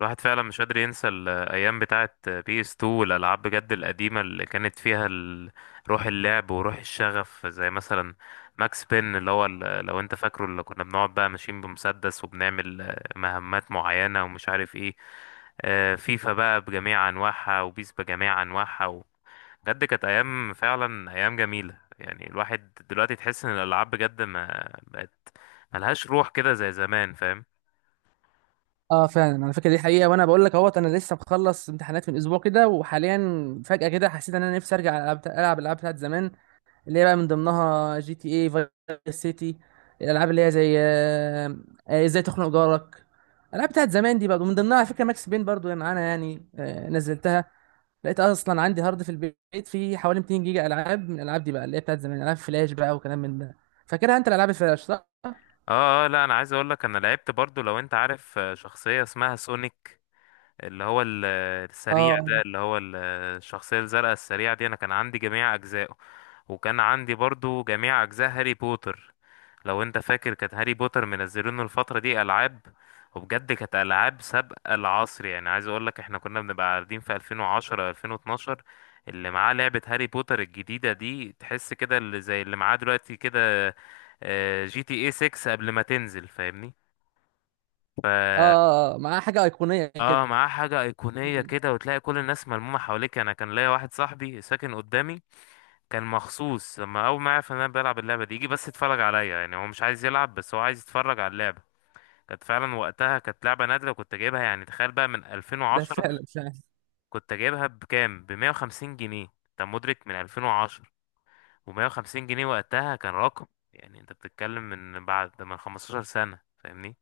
الواحد فعلا مش قادر ينسى الايام بتاعه بي اس 2 والالعاب بجد القديمه اللي كانت فيها روح اللعب وروح الشغف زي مثلا ماكس بين، لو انت فاكره اللي كنا بنقعد بقى ماشيين بمسدس وبنعمل مهمات معينه ومش عارف ايه. فيفا بقى بجميع انواعها وبيس بجميع انواعها. بجد كانت ايام، فعلا ايام جميله يعني، الواحد دلوقتي تحس ان الالعاب بجد ما بقت ملهاش روح كده زي زمان، فاهم؟ اه فعلا، انا فاكر دي حقيقه. وانا بقول لك اهوت، انا لسه مخلص امتحانات من اسبوع كده، وحاليا فجاه كده حسيت ان انا نفسي ارجع العب الالعاب بتاعت زمان، اللي هي بقى من ضمنها جي تي اي فايس سيتي. الالعاب اللي هي زي ازاي تخنق جارك. الالعاب بتاعت زمان دي برضه، من ضمنها على فكره ماكس بين برضه معانا. يعني نزلتها، لقيت اصلا عندي هارد في البيت فيه حوالي 200 جيجا العاب، من الالعاب دي بقى اللي هي بتاعت زمان، العاب فلاش بقى وكلام من ده. فاكرها انت الالعاب الفلاش، صح؟ اه، اه اه، لا، انا عايز اقول لك، انا لعبت برضو، لو انت عارف شخصية اسمها سونيك، اللي هو السريع ده، اه، اللي هو الشخصية الزرقاء السريعة دي، انا كان عندي جميع اجزائه، وكان عندي برضو جميع اجزاء هاري بوتر. لو انت فاكر، كانت هاري بوتر منزلينه الفترة دي العاب، وبجد كانت العاب سابقة العصر. يعني عايز اقول لك، احنا كنا بنبقى قاعدين في 2010، 2012، اللي معاه لعبة هاري بوتر الجديدة دي تحس كده اللي زي اللي معاه دلوقتي كده جي تي اي 6 قبل ما تنزل، فاهمني ف اه، مع حاجه ايقونيه اه، كده. معاه حاجة أيقونية كده، وتلاقي كل الناس ملمومة حواليك. أنا كان ليا واحد صاحبي ساكن قدامي، كان مخصوص لما اول ما عرف ان انا بلعب اللعبه دي يجي بس يتفرج عليا. يعني هو مش عايز يلعب، بس هو عايز يتفرج على اللعبه. كانت فعلا وقتها، كانت لعبه نادره كنت جايبها، يعني تخيل بقى من ده 2010. فعلا، فعلا. كنت جايبها بكام؟ ب 150 جنيه، انت مدرك؟ من 2010، و150 جنيه وقتها كان رقم. يعني انت بتتكلم من بعد، من 15 سنه، فاهمني؟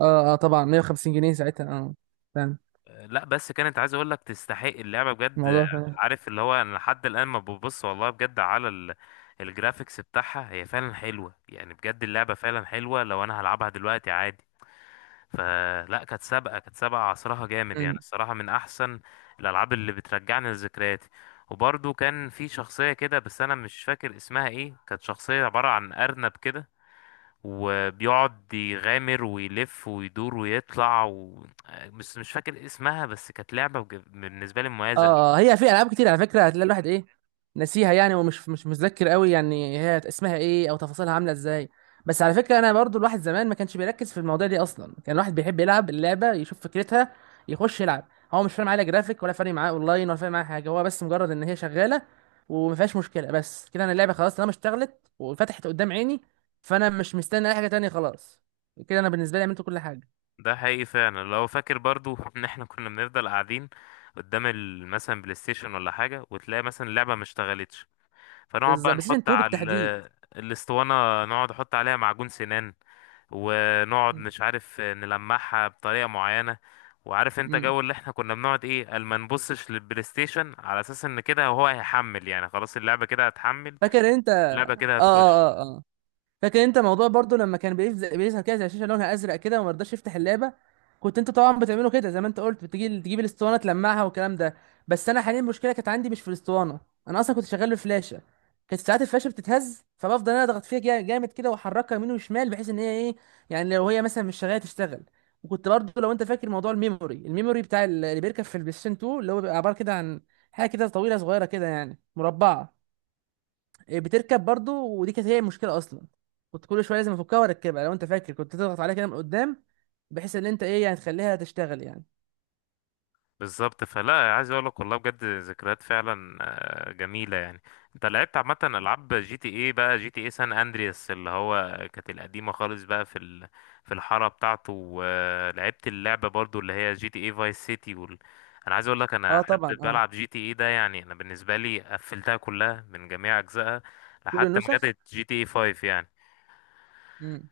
اه اه طبعا، 150 جنيه ساعتها، اه فعلا. لا بس، كانت، عايز اقول لك، تستحق اللعبه بجد. الموضوع فعلا عارف اللي هو انا لحد الان ما ببص والله بجد على الجرافيكس بتاعها هي فعلا حلوه يعني، بجد اللعبه فعلا حلوه، لو انا هلعبها دلوقتي عادي. فلا، كانت سابقه عصرها، جامد يعني، الصراحه من احسن الالعاب اللي بترجعني لذكرياتي. وبرضه كان في شخصيه كده، بس انا مش فاكر اسمها ايه، كانت شخصيه عباره عن ارنب كده، وبيقعد يغامر ويلف ويدور ويطلع. بس مش فاكر اسمها، بس كانت لعبة بالنسبة لي مميزة أوي. اه. هي في العاب كتير على فكره، هتلاقي الواحد ايه، ناسيها يعني، ومش مش متذكر قوي يعني هي اسمها ايه او تفاصيلها عامله ازاي. بس على فكره، انا برضو الواحد زمان ما كانش بيركز في المواضيع دي اصلا. كان الواحد بيحب يلعب اللعبه يشوف فكرتها، يخش يلعب. هو مش فارق معاه لا جرافيك، ولا فارق معاه اونلاين، ولا فارق معاه حاجه. هو بس مجرد ان هي شغاله وما فيهاش مشكله، بس كده. انا اللعبه خلاص طالما اشتغلت وفتحت قدام عيني، فانا مش مستني اي حاجه تانية. خلاص كده انا بالنسبه لي عملت كل حاجه. ده حقيقي فعلا، لو فاكر برضو ان احنا كنا بنفضل قاعدين قدام مثلا بلاي ستيشن ولا حاجة، وتلاقي مثلا اللعبة ما اشتغلتش، فنقعد بقى بالظبط، بس نحط 2 على بالتحديد. الاسطوانة، نقعد نحط عليها معجون سنان، ونقعد م- مش عارف نلمعها بطريقة معينة. وعارف انت م. جو اللي احنا كنا بنقعد ايه، قال ما نبصش للبلاي ستيشن على اساس ان كده هو هيحمل، يعني خلاص اللعبة كده هتحمل، فاكر انت؟ اللعبة اه كده اه هتخش. اه اه فاكر انت موضوع برضو لما كان بيظهر كده زي شاشه لونها ازرق كده وما رضاش يفتح اللعبه؟ كنت انت طبعا بتعمله كده زي ما انت قلت، بتجي تجيب الاسطوانه تلمعها والكلام ده. بس انا حاليا المشكله كانت عندي مش في الاسطوانه، انا اصلا كنت شغال بفلاشه. كانت ساعات الفلاشه بتتهز، فبفضل انا اضغط فيها جامد كده واحركها يمين وشمال، بحيث ان هي ايه، يعني لو هي مثلا مش شغاله تشتغل. وكنت برضو لو انت فاكر موضوع الميموري، الميموري بتاع اللي بيركب في البلايستيشن 2، اللي هو بيبقى عباره كده عن حاجه كده طويله صغيره كده يعني مربعه. بتركب برضو، ودي كانت هي المشكله اصلا. كنت كل شويه لازم افكها واركبها. لو انت فاكر، كنت تضغط عليها كده من قدام بحيث ان انت ايه يعني، تخليها تشتغل يعني. بالظبط. فلا، عايز اقول لك، والله بجد ذكريات فعلا جميله يعني. انت لعبت عامه العاب جي تي اي بقى، جي تي اي سان اندرياس اللي هو كانت القديمه خالص بقى في في الحاره بتاعته، ولعبت اللعبه برضو اللي هي جي تي اي فايس سيتي. انا عايز اقول لك، انا اه طبعا، حد اه. بلعب جي تي اي ده يعني، انا بالنسبه لي قفلتها كلها من جميع اجزائها كل لحد ما النسخ. جت جي تي اي 5 يعني. مم.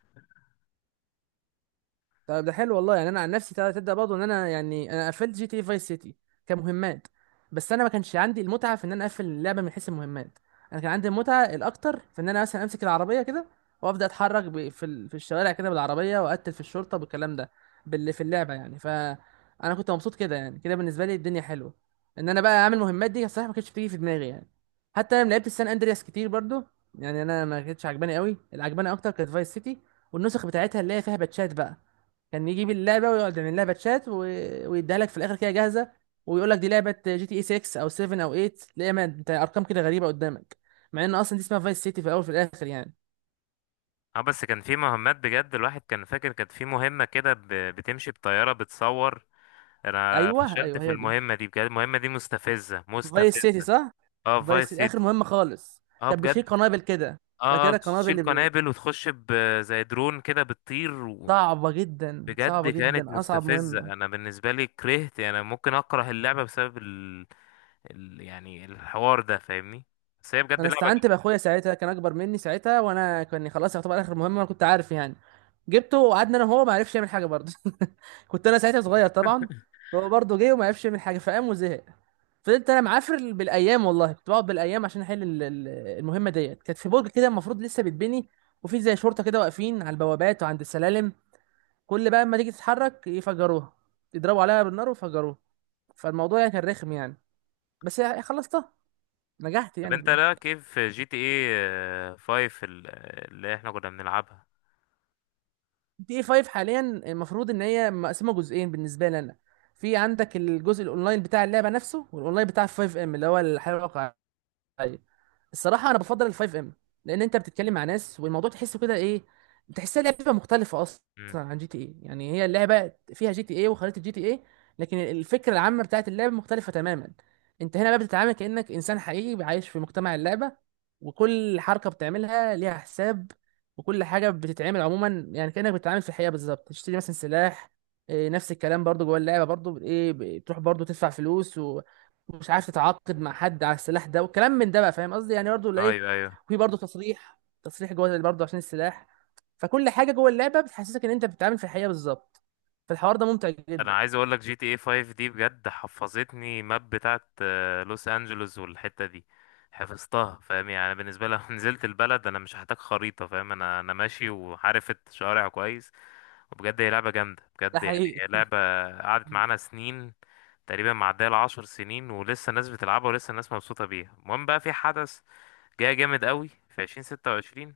طب ده حلو والله. يعني انا عن نفسي، تبدأ برضه ان انا، يعني انا قفلت جي تي إيه فايس سيتي كمهمات، بس انا ما كانش عندي المتعه في ان انا اقفل اللعبه من حيث المهمات. انا كان عندي المتعه الاكتر في ان انا مثلا امسك العربيه كده، وابدا اتحرك في الشوارع كده بالعربيه، واقتل في الشرطه بالكلام ده، باللي في اللعبه يعني. فانا كنت مبسوط كده يعني، كده بالنسبه لي الدنيا حلوه. ان انا بقى اعمل مهمات دي، الصراحه ما كانتش بتيجي في دماغي يعني. حتى انا لعبت السان اندرياس كتير برضه، يعني انا ما كانتش عجباني قوي. اللي عجباني اكتر كانت فايس سيتي، والنسخ بتاعتها اللي هي فيها باتشات بقى. كان يجيب اللعبه ويقعد يعمل لها باتشات ويديها لك في الاخر كده جاهزه، ويقول لك دي لعبه جي تي اي 6 او 7 او 8. تلاقي ما انت ارقام كده غريبه قدامك، مع ان اصلا دي اسمها فايس سيتي في الاول وفي الاخر يعني. اه بس كان في مهمات بجد، الواحد كان فاكر كانت في مهمه كده بتمشي بطياره بتصور، انا ايوه فشلت ايوه في هي دي المهمه دي بجد، المهمه دي مستفزه فايس مستفزه. سيتي، صح. اه، في فايس فايس سيتي اخر سيتي. مهمه خالص اه كان بيشيل بجد. قنابل كده. اه، فاكرها القنابل تشيل قنابل وتخش زي درون كده بتطير. صعبه جدا، بجد صعبه كانت جدا، اصعب مستفزه، مهمه. انا بالنسبه لي كرهت يعني، انا ممكن اكره اللعبه بسبب يعني الحوار ده، فاهمني؟ بس هي بجد انا لعبه استعنت جامدة. باخويا ساعتها، كان اكبر مني ساعتها، وانا كان خلاص يعتبر اخر مهمه، انا كنت عارف يعني. جبته وقعدنا انا وهو، ما عرفش يعمل حاجه برضه. كنت انا ساعتها صغير طبعا. فهو برضه جه وما عرفش يعمل حاجه، فقام وزهق. فضلت انا معافر بالايام، والله كنت بقعد بالايام عشان احل المهمه ديت. كانت في برج كده المفروض لسه بيتبني، وفي زي شرطه كده واقفين على البوابات وعند السلالم. كل بقى اما تيجي تتحرك يفجروها، يضربوا عليها بالنار ويفجروها. فالموضوع يعني كان رخم يعني، بس يعني خلصتها، نجحت طب يعني في انت، الاخر. لا كيف جي تي ايه 5 اللي احنا كنا بنلعبها. دي اي 5 حاليا المفروض ان هي مقسمه جزئين بالنسبه لي انا. في عندك الجزء الاونلاين بتاع اللعبه نفسه، والاونلاين بتاع 5 ام اللي هو الحياه الواقعيه. ايوه. الصراحه انا بفضل الفايف ام، لان انت بتتكلم مع ناس، والموضوع تحسه كده ايه، تحسها لعبه مختلفه اصلا امم. عن جي تي اي. يعني هي اللعبه فيها جي تي اي وخريطه جي تي اي، لكن الفكره العامه بتاعت اللعبه مختلفه تماما. انت هنا بقى بتتعامل كانك انسان حقيقي عايش في مجتمع اللعبه، وكل حركه بتعملها ليها حساب، وكل حاجه بتتعمل عموما. يعني كانك بتتعامل في الحقيقه بالظبط، تشتري مثلا سلاح، نفس الكلام برضو جوه اللعبه برضو ايه، بتروح برضو تدفع فلوس، مش عارف تتعاقد مع حد على السلاح ده وكلام من ده بقى، فاهم قصدي يعني برضه ولا ايه؟ ايوه ايوه، في برضه تصريح جوه اللي برضه عشان السلاح. فكل حاجه جوه اللعبه بتحسسك ان انت بتتعامل في الحقيقه بالظبط، فالحوار ده ممتع انا جدا. عايز اقول لك، جي تي اي 5 دي بجد حفظتني، ماب بتاعت لوس انجلوس، والحتة دي حفظتها، فاهم يعني؟ أنا بالنسبة لي لو نزلت البلد انا مش هحتاج خريطة، فاهم؟ انا ماشي وعارف الشوارع كويس. وبجد هي لعبة جامدة ده بجد، يعني حقيقي. هي لعبة قعدت معانا سنين، تقريبا معدية العشر سنين، ولسه الناس بتلعبها ولسه الناس مبسوطة بيها. المهم بقى، في حدث جاي جامد قوي في 2026،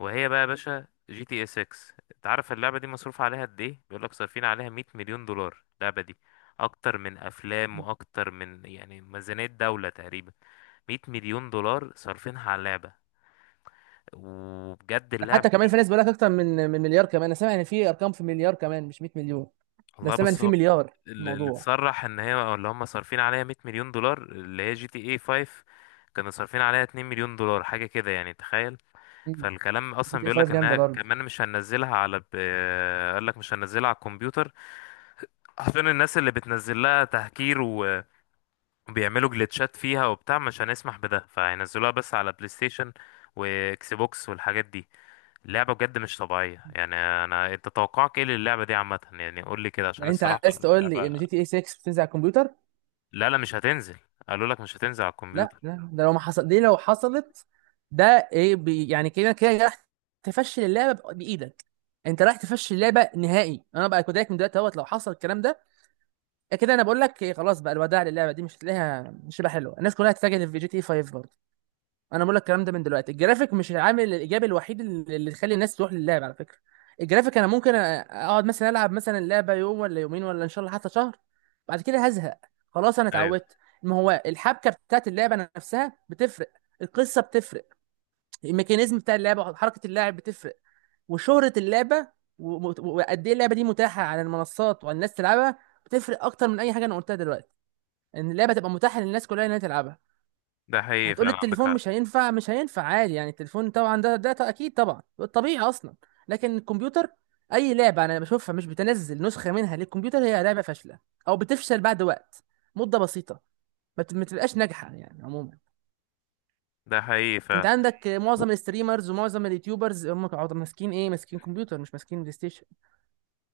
وهي بقى يا باشا جي تي اس 6. انت عارف اللعبه دي مصروف عليها قد ايه؟ بيقول لك صارفين عليها 100 مليون دولار اللعبه دي، اكتر من افلام واكتر من يعني ميزانيه دوله تقريبا. 100 مليون دولار صارفينها على اللعبه، وبجد ده اللعبه حتى كمان في دي. ناس بيقول لك اكتر من مليار كمان. انا سامع ان في ارقام في مليار كمان، مش 100 مليون. ده والله سامع ان بص في هو، مليار في اللي الموضوع. تصرح ان هي، أو اللي هم، صارفين عليها 100 مليون دولار، اللي هي جي تي اي 5 كانوا صارفين عليها 2 مليون دولار حاجه كده، يعني تخيل. فالكلام جي اصلا تي اي بيقول لك 5 جامده انها برضه. كمان مش هننزلها على. قال لك مش هننزلها على الكمبيوتر، حرفيا الناس اللي بتنزل لها تهكير وبيعملوا جلitchات فيها وبتاع، مش هنسمح بده، فهينزلوها بس على بلاي ستيشن واكس بوكس والحاجات دي. اللعبة بجد مش طبيعية يعني. انا، انت توقعك ايه للعبة دي عامة يعني؟ قول لي كده عشان يعني انت الصراحة عايز تقول لي ان اللعبة جي تي اي 6 بتنزل على الكمبيوتر؟ لا لا مش هتنزل، قالوا لك مش هتنزل على لا الكمبيوتر. لا، ده لو ما حصل، دي لو حصلت ده ايه بي يعني، كده كده راح تفشل اللعبه بايدك. انت رايح تفشل اللعبه نهائي، انا بقى كوداك من دلوقتي اهوت لو حصل الكلام ده. كده انا بقول لك إيه، خلاص بقى الوداع للعبه دي، مش هتلاقيها، مش هتبقى حلوه. الناس كلها هتتجه في جي تي 5 برضه. انا بقول لك الكلام ده من دلوقتي. الجرافيك مش العامل الايجابي الوحيد اللي يخلي الناس تروح للعب، على فكره. الجرافيك انا ممكن اقعد مثلا العب مثلا اللعبه يوم ولا يومين، ولا ان شاء الله حتى شهر، بعد كده هزهق، خلاص انا ايوه، اتعودت. ما هو الحبكه بتاعت اللعبه نفسها بتفرق، القصه بتفرق، الميكانيزم بتاع اللعبه حركه اللاعب بتفرق، وشهره اللعبه، وقد ايه اللعبه دي متاحه على المنصات والناس تلعبها، بتفرق اكتر من اي حاجه انا قلتها دلوقتي. ان اللعبه تبقى متاحه للناس كلها انها تلعبها. ده حقيقي فعلا، هتقولي عندك التليفون؟ حق. مش هينفع، مش هينفع عادي يعني. التليفون طبعا ده، ده اكيد طبعا، طبيعي اصلا. لكن الكمبيوتر، اي لعبه انا بشوفها مش بتنزل نسخه منها للكمبيوتر، هي لعبه فاشله، او بتفشل بعد وقت، مده بسيطه. ما بتبقاش ناجحه يعني عموما. ده حقيقي انت فعلا. عندك معظم الستريمرز ومعظم اليوتيوبرز، هم قاعدين ماسكين ايه، ماسكين كمبيوتر مش ماسكين بلاي ستيشن.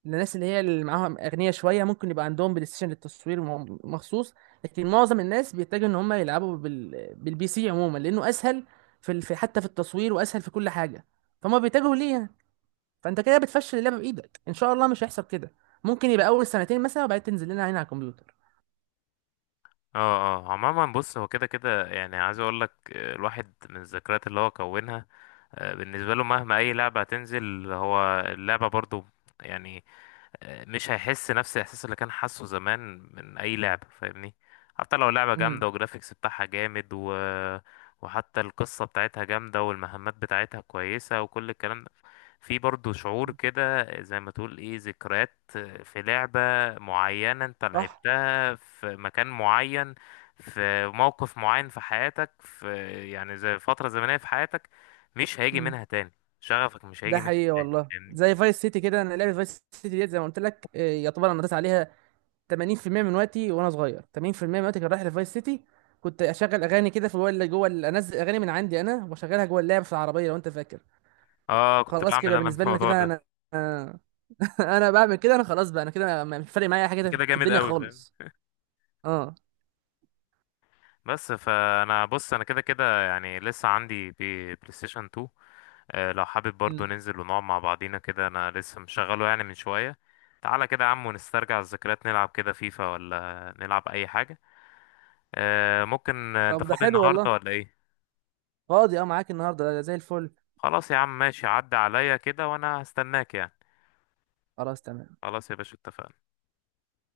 الناس اللي هي اللي معاهم اغنياء شويه ممكن يبقى عندهم بلاي ستيشن للتصوير مخصوص. لكن معظم الناس بيتجهوا ان هم يلعبوا بالبي سي عموما، لانه اسهل في حتى في التصوير، واسهل في كل حاجه، فهم بيتجهوا ليه يعني. فانت كده بتفشل اللعبه بايدك. ان شاء الله مش هيحصل كده، ممكن يبقى اول سنتين مثلا، وبعدين تنزل لنا عين على الكمبيوتر. اه اه، عموما بص، هو كده كده يعني، عايز اقول لك الواحد من الذكريات اللي هو كونها بالنسبه له، مهما اي لعبه هتنزل، هو اللعبه برضو يعني مش هيحس نفس الاحساس اللي كان حاسه زمان من اي لعبه، فاهمني؟ حتى لو لعبه امم. جامده وجرافيكس بتاعها جامد، وحتى القصه بتاعتها جامده، والمهمات بتاعتها كويسه، وكل الكلام ده، في برضو شعور كده، زي ما تقول ايه، ذكريات في لعبه معينه انت صح. لعبتها في مكان معين، في موقف معين في حياتك، يعني زي فتره زمنيه في حياتك مش هيجي امم. منها تاني، شغفك مش ده هيجي منها حقيقي تاني، والله، فاهمني؟ زي فايس سيتي كده. انا لعبه فايس سيتي ديت زي ما قلت لك يعتبر انا نطيت عليها 80% من وقتي وانا صغير، 80% من وقتي كان رايح لفايس سيتي. كنت اشغل اغاني كده في اللي جوه انزل اغاني من عندي انا واشغلها جوه اللعب في العربيه، لو انت فاكر. اه، كنت خلاص بعمل كده انا بالنسبه لي، انا الموضوع كده ده. انا آه. انا بعمل كده، انا خلاص بقى. انا كده مش فارق معايا حاجه كده كده في جامد الدنيا قوي، فاهم؟ خالص. اه. بس، فانا بص، انا كده كده يعني، لسه عندي بلاي ستيشن 2. لو حابب برضو مم. ننزل ونقعد مع بعضينا كده، انا لسه مشغله يعني من شوية. تعالى كده يا عم ونسترجع الذكريات، نلعب كده فيفا ولا نلعب اي حاجة. ممكن، انت طب ده فاضي حلو النهاردة والله. ولا ايه؟ فاضي، اه، معاك النهارده زي الفل. خلاص يا عم، ماشي، عدى عليا كده وانا هستناك يعني. خلاص، تمام. خلاص يا باشا، اتفقنا.